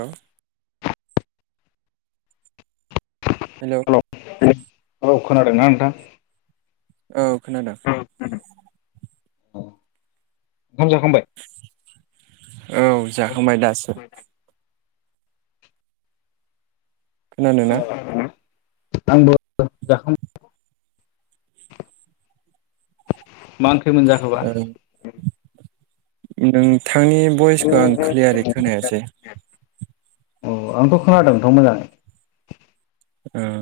औ' हेल' औ' खोनादोंना नोंथां औ खोनादों ओंखाम जाखांबाय औ जाखांबाय दासो खोनादों अ ना आंबो जाखांबाय सोरमोन जाखोबा नोंथांनि भइसखौ आं ख्लियारै खोनायासै औ आंथ' खोनादोंथ' मोजाङै ओं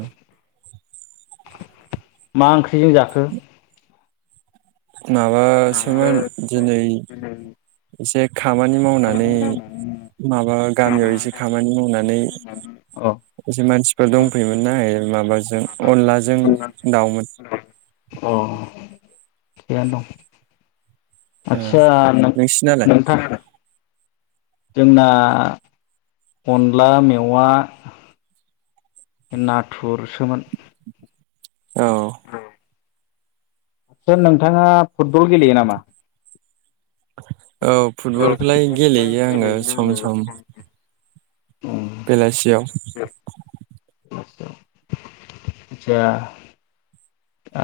मा ओंख्रिजों जाखो माबासोमोन दिनै एसे खामानि मावनानै नै माबा गामियाव एसे खामानि मावनानै अ एसे मानसिफोर दंफैयोमोनना माबाजों अनलाजों दाउमोन अ थिगानो दं ओ आतसा नोंसिनालाय नोंथां जोंना अनला मेवा नाथुरसोमोन औ आतसा नोंथाङा फुटबल गेलेयो नामा औ फुटबलखौलाय गेलेयो आङो सम सम बेलासियाव आतसा आ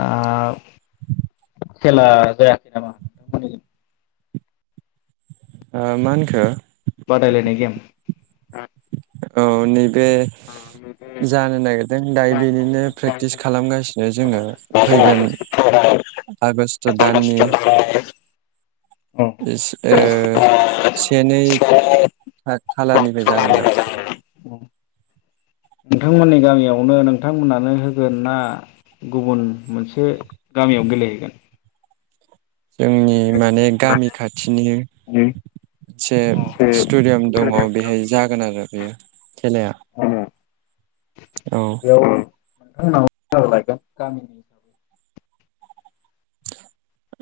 खेला जायाखै नामा नोंथांमोननिथिं मा होनखो बादाय लायनाय गेम औ नै बे जानो नागिरदों दा बेनिनो प्रेक्टिस खालामगासिनो जोङो फैगोन आगष्ट दाननि औ से नै खालारनिफ्राय जागोन नामा औ [inaudible] नोंथांमोननि गामियावनो नोंथांमोनानो होगोन ना गुबुन मोनसे गामियाव गेलेहैगोन जोंनि माने गामि खाथिनि मोनसे स्टेडियाम दङ बेहाय जागोन आरो बेयो खेलाया औ बेयाव [unintelligible]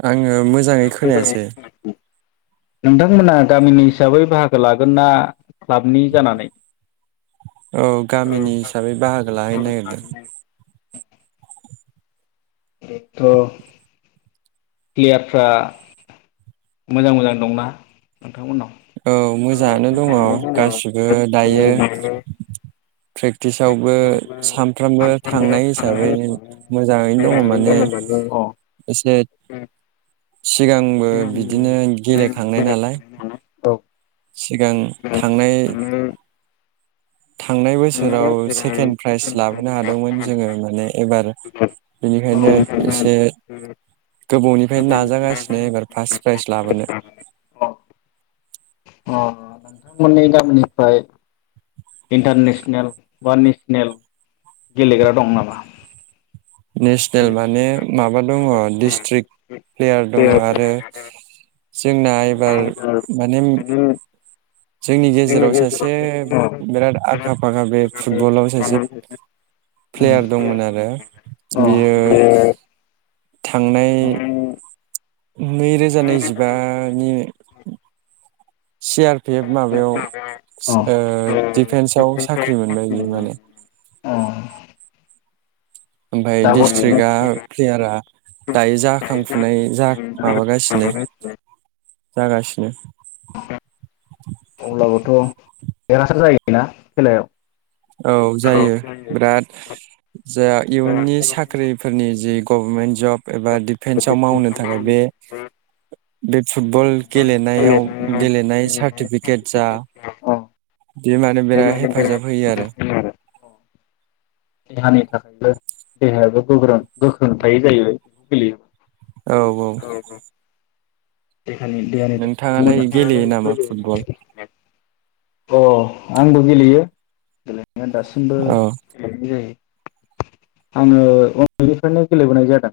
आङो मोजाङै खोनायासै नोंथांमोना गामिनि हिसाबै बाहागो लागोन ना क्लाबनि जानानै औ गामिनि हिसाबै बाहागो लाहैनो नागिरदों थ' प्लेयारफ्रा मोजां मोजां दंना नोंथांमोननाव औ मोजाङानो दङ गासिबो दायो प्रेक्टिसावबो सानफ्रामबो थांनाय हिसाबै मोजाङैनो अ दङ माने एसे सिगांबो बिदि बिदिनो गेलेखांनाय नालाय औ सिगां थांनाय थांनाय बोसोराव सेकेणड प्राइज लाबोनो हादोंमोन जोङो माने एबार बिनिखायनो एसे गोबावनिफ्रायनो नाजागासिनो एबार फार्स प्राइज लाबोनो औ अ नोंथांमोननि गामिनिफ्राय इन्टारनेसनेल बा नेसनेल गेलेग्रा दं नामा नेसनेल माने माबा दङ डिस्ट्रिक् प्लेयार दङ आरो जोंना एबार माने जोंनि गेजेराव सासे बिराद खाफाखा बे फुटबलाव सासे प्लेयार दंमोन आरो अ बियो थांनाय नैरोजा नैजिबानि सि आर पि एफ माबायाव अ सिओ दिडिफेन्सआव साख्रि मोनबाय बियो माने अ ओमफाय दाबो डिस्ट्रिक्टआ प्लेयारा दायो जाखांफुनाय जा माबागासिनो जागासिनो [inaudible] अब्लाबोथ' देरहासार जायोना खेलायाव औ जायो बिराद जा इयुननि साख्रिफोरनि जि गभमेन्ट जब एबा डिफेन्सआव मावनो थाखाय बे बे फुटबल गेलेनायाव गेलेनाय सार्टिफिकेट जा अ बे मान ने बेराद हेफाजाब होयो आरो [inaudible] देहानि थाखायबो देहायाबो गोग्रों गोख्रों थायो जाहैबाय सोलियो औ औ देहानि देहानि नोंथाङालाय गेलेयो नामा फुटबल थाखाय [inaudible] अ आंबो गेलेयो ना दासिमबो औ गेलेनाय जायो आङो उन्दैनिफ्रायनो गेलेबोनाय जादों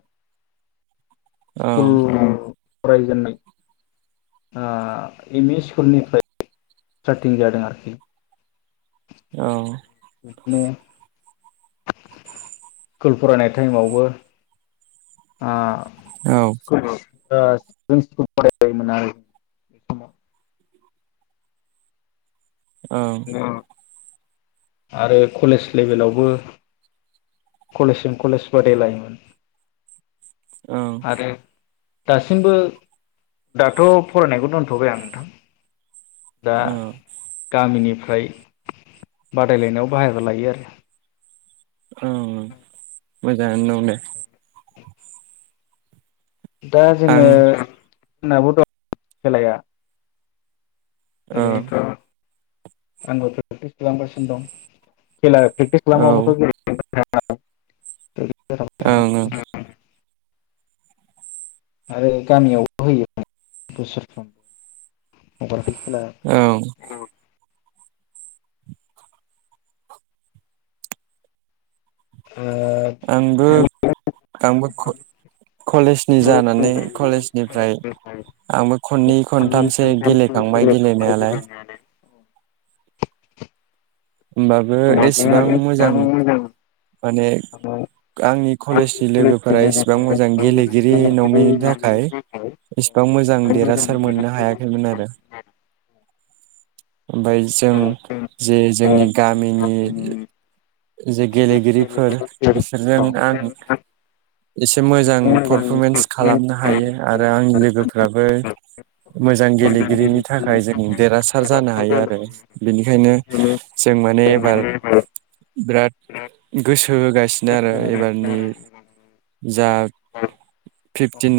औ स्कुल फरायजेननाय ओ एम इ स्कुलनिफ्राय सारटिं जादों आरोखि औ बिदिनो स्कुल फरायनाय टाइमावबो आ औ स्कुल बाव ओ जों स्कुल फरायबायमोन आरो बे समाव औ ओरैनो आरो कलेस लेभेलावबो कलेस जों कलेस बादायलायोमोन ओं आरो दासिमबो दाथ' फरायनायखौ दोनथ'बाय आं नोंथां दा औ गामिनिफ फ्राय बादायलायनायाव बाहायगो लायो आरो औ [inaudible] दा जोङो आं जोंनाबो दं खेलाया औ ओरैनोथ' आंबो प्रेक्टिस खालामगासिनो दं खेला प्रेक्टिस औ ओं खालामाबाथ' [unintelligible] औ औ आरो गामियावबो होयोमोन बोसोरफ्रोमबो [unintelligible] औ [inaudible] आंबो आ आंबो कलेजनि जानानै कलेजनिफ्राय आंबो खननै खनथामसो गेलेखांबाय गेलेनायालाय होमबाबो एसेबां मोजां माने आंनि कलेजनि लोगोफोरा एसेबां मोजां गेलेगिरि नङिनि थाखाय एसेबां मोजां देरहासार मोननो हायाखैमोन आरो ओमफ्राय जों जे जोंनि गामिनि जे गेलेगिरिफोर ओ बिसोरजों आं एसे मोजां पारफरमेन्स खालामनो हायो आरो आंनि लोगोफ्राबो मोजां गेलेगिरिनि थाखाय जों देरहासार जानो हायो आरो बेनिखायनो जों माने एबार बिराद गोसो होगासिनो आरो एबारनि जा औ फिफटिन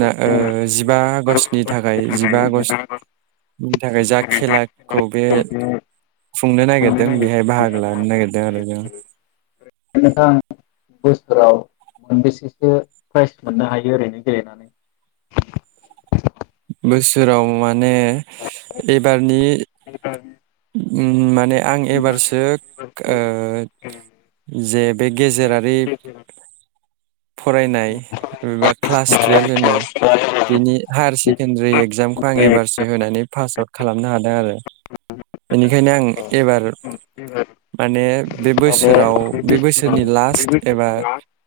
जिबा आगष्टनि थाखाय जिबा आगष्टनि थाखाय जा खेलाखौ बे खुंनो नागिरदों जों बेहाय बाहागो लानो नागिरदों आरो जों नोंथां बोसोराव मोनबेसेसो प्राइज मोननो हायो ओरैनो गेलेनानै बोसोराव माने माने एबारनि उम माने आं एबारसो जे बे गेजेरारि फरायनाय एबा क्लास टुवेल्भ होनो बिनि हायार सेकेणडारि एगजामखौ आं एबारसो होनानै पास आउट खालामनो हादों आरो। बेनिखायनो आं एबार माने बे बोसोराव बे बोसोरनि लास्ट एबा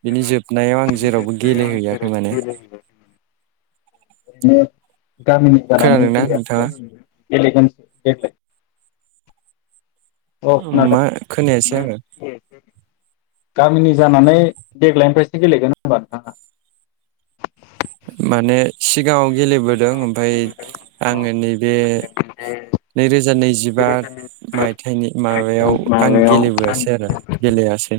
बिनि जोब बिनि गामिनि जानानै खोनादोंना गेलेयाखै नोंथाङा माने [unintelligible] औ खोनादों मा खोनायासै आङो गामिनि जानानै देग्लायनिफ्रायसो गेलेगोन होमबा नोंथाङा माने सिगाङाव गेलेबोदों। ओमफ्राय आङो नैबे नैरोजा नैजिबा मायथाइनि माबायाव आं गेलेबोआसै आरो गेलेयासै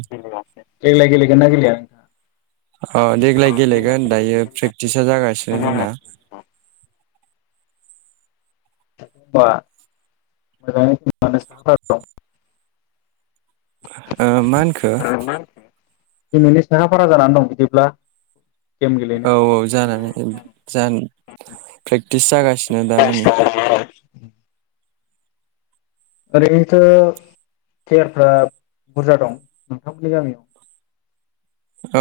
देग्लाय [inaudible] औ देग्लाय गेलेगोन दायो प्रेक्टिसा जागासिनो जोंना। [unintelligible] ओ मा होनखो गेलेनो साखा फारा जानानै दं बिदिब्ला गेम गेलेनो औ औ जानानै जानानै प्रेक्टिस जागासिनो दामानि। ओरैनोथ' फ्लेयारफ्रा बुरजा दं नोंथांमोननि गामियाव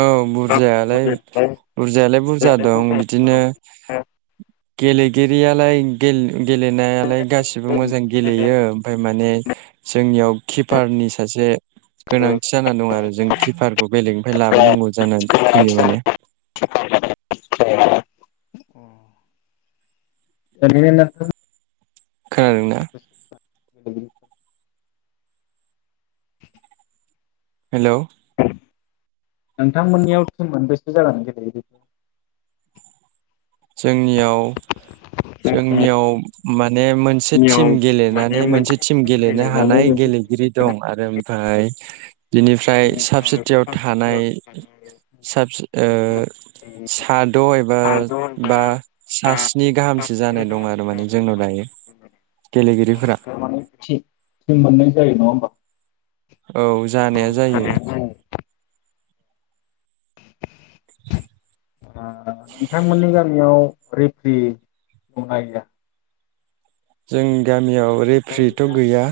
औ बुरजायालाय बुरजायालाय बुरजा दं बिदिनो। गेलेगिरियालाय गेले गेलेनायालाय गासिबो मोजां गेलेयो ओमफ्राय माने जोंनियाव किपारनि सासे गोनांथि जाना दं आरो जों किपारखौ बेलेग निफ्राय लाबोनांगौ जानानै फैयो माने [unintelligible] खोनादोंना। [unintelligible] हेलौ नोंथांमोननियाव टिम मोनबेसे जानानै गेलेयो बेखौ जोंनियाव जोंनियाव माने मोनसे टिम गेलेनानै मोनसे टिम गेलेनो हानाय गेलेगिरि दं आरो ओमफ्राय बिनिफ्राय साबसिटियाव थानाय साब सिट सा द' बा बा सा स्नि गाहाम जानाय दं आरो माने जोंनाव दायो गेलेगिरिफोरा मोनै जायो नङा होमबा औ जानाया जायो नोंथांमोननि गामियाव रेफ्रि दंना गैया जों गामियाव रेफ्रिथ' गैया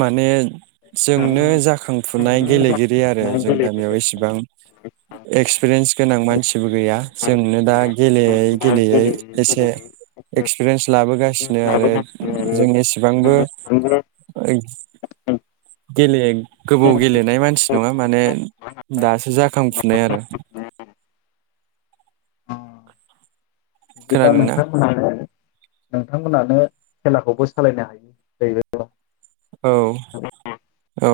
माने जोंनो जाखांफुनाय गेलेगिरि आरो जों गामियाव इसेबां एक्सपिरियेन्स गोनां मानसिबो गैया जोंनो दा गेलेयै गेलेयै एसे एक्सपिरियेन्स लाबोगासिनो आरो जों एसेबांबो ओइ गेले गोबौ गेलेनाय मानसि नङा माने दासो जाखांफुनाय आरो [unintelligible] खोनादोंना नोंथांमोनानो खेलाखौबो सालायनो हायो औ बेबायल' [inaudible] औ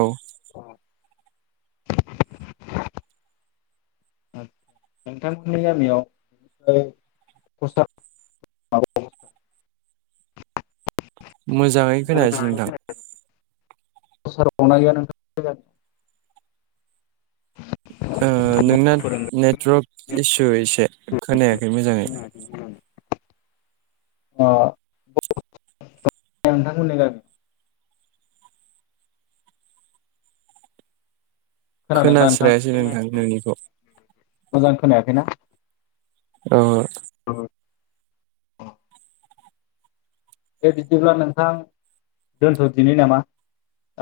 नोंथांमोननि गामियावथ मोजाङै खोनायासै नोंथां [unintelligible] गैया नोंथां [inaudible] ओ अ नोंना नेटवर्क इसु एसे खोनायाखै मोजाङै ओ नोंथांमोननि गामियाव खोनादोंना नोंथां खोनास्रायासै नोंथां नोंनिखौ मोजां खोनायाखैना ओ बा दे बिदिब्ला नोंथां दोन्थ'दिनि नामा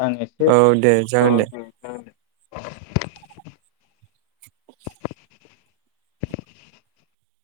आं एसे औ दे जागोन दे [inaudible]